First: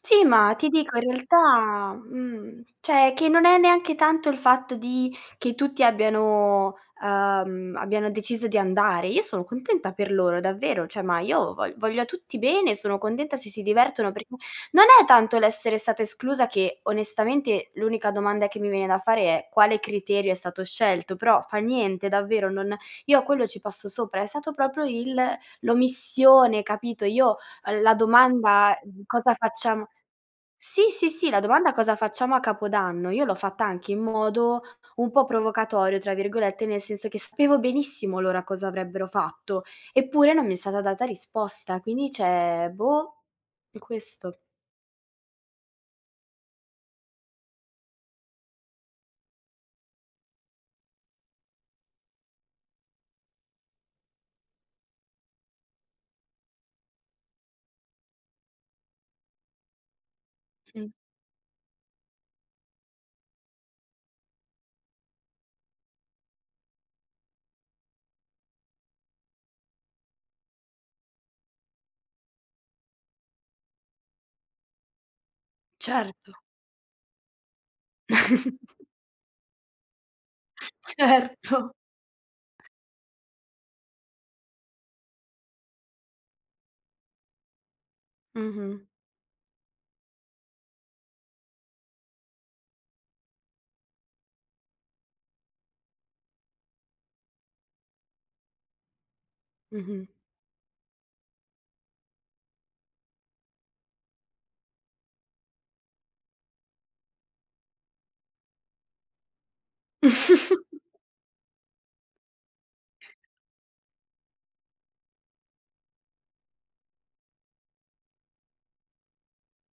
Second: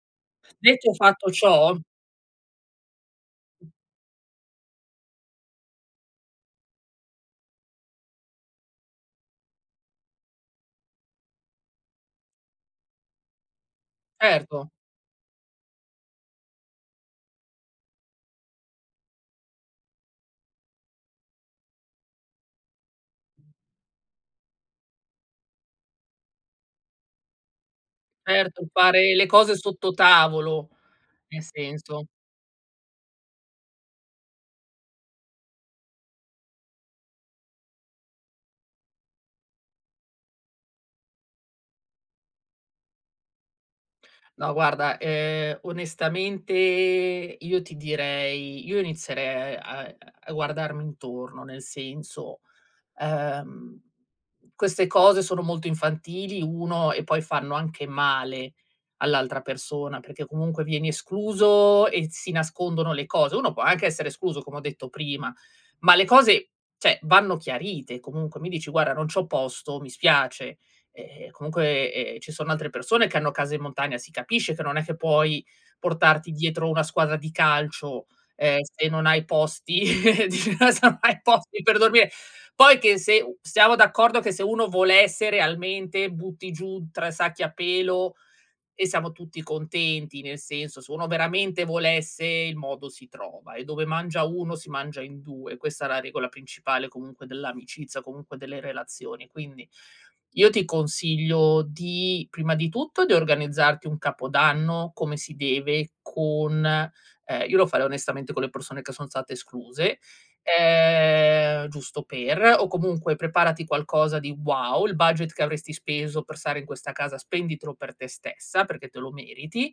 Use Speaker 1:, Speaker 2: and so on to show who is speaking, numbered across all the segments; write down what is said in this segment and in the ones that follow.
Speaker 1: Sì, ma ti
Speaker 2: Detto
Speaker 1: dico in
Speaker 2: fatto ciò.
Speaker 1: realtà, mhmm, cioè che non è neanche tanto il fatto di che tutti abbiano, ehm, abbiano deciso di andare. Io sono contenta per loro, davvero, cioè, ma io vo voglio a tutti bene, sono contenta se si divertono perché
Speaker 2: Erto.
Speaker 1: non è tanto l'essere stata esclusa che onestamente l'unica domanda che mi viene da fare è: "Quale criterio è stato scelto?" Però fa niente, davvero, non io a quello ci passo sopra, è stato proprio il l'omissione, capito, io l la
Speaker 2: Erto,
Speaker 1: domanda
Speaker 2: fare le
Speaker 1: cosa
Speaker 2: cose
Speaker 1: facciam
Speaker 2: sotto tavolo,
Speaker 1: Sì, sì, sì, la
Speaker 2: nel
Speaker 1: domanda "Cosa
Speaker 2: senso.
Speaker 1: facciamo a capodanno" io l'ho fatta anche in modo un po' "provocatorio", tra virgolette, nel senso che sapevo benissimo loro cosa avrebbero fatto, eppure non mi è stata data risposta. Quindi, cioè boh, è questo.
Speaker 2: No, guarda, ehm, onestamente io ti direi io inizierei a a guardarmi intorno, nel senso, ehm, queste cose sono molto infantili, 1, e poi fanno anche male all'altra persona, perché comunque vieni
Speaker 1: Mh.
Speaker 2: escluso e s si nascondono le cose, uno può anche essere escluso come ho detto prima, ma le cose, cioè vanno chiarite, comunque mi dici: "Guarda, non c'ho posto, mi spiace", ehm, comunque, ehm, ci sono altre persone che hanno casa in montagna, si capisce che non è che puoi portarti
Speaker 1: Certo.
Speaker 2: dietro una squadra di calcio, ehm, se non hai posti se non hai
Speaker 1: Certo.
Speaker 2: posti per dormire. Poi che se u siamo d'accordo che se uno volesse realmente, butti giù 3 sacchi a pelo
Speaker 1: Mh-mh.
Speaker 2: e siamo tutti contenti, nel senso se uno veramente volesse il modo si trova, e dove mangia 1 si mangia in 2, questa è la regola principale comunque dell'amicizia, comunque delle relazioni, quindi
Speaker 1: Mh-mh.
Speaker 2: io ti consiglio di prima di tutto di organizzarti un capodanno come si deve, con ehm, io lo farei onestamente con le persone che son state escluse, ehm, giusto per, o comunque preparati qualcosa di wow, il budget che avresti speso per stare in questa casa spenditelo per te stessa, perché te lo meriti.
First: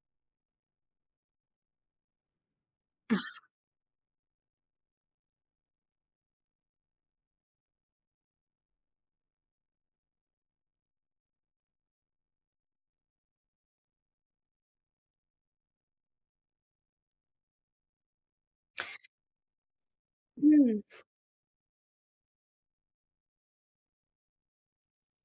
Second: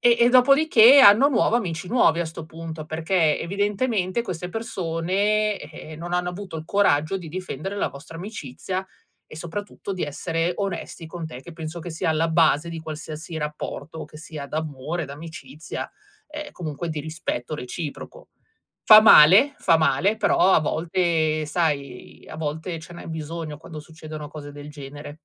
Speaker 2: E e dopodiché anno nuovo amici nuovi a sto punto, perché evidentemente queste persone, eh, non hanno avuto il coraggio di difendere la vostra amicizia e soprattutto di essere onesti con te, che penso che sia alla base di qualsiasi rapporto che sia d'amore, d'amicizia, ehm, comunque di rispetto reciproco. Fa male, fa male, però a
Speaker 1: Mh.
Speaker 2: volte, sai, a volte ce n'è bisogno quando succedono cose del genere.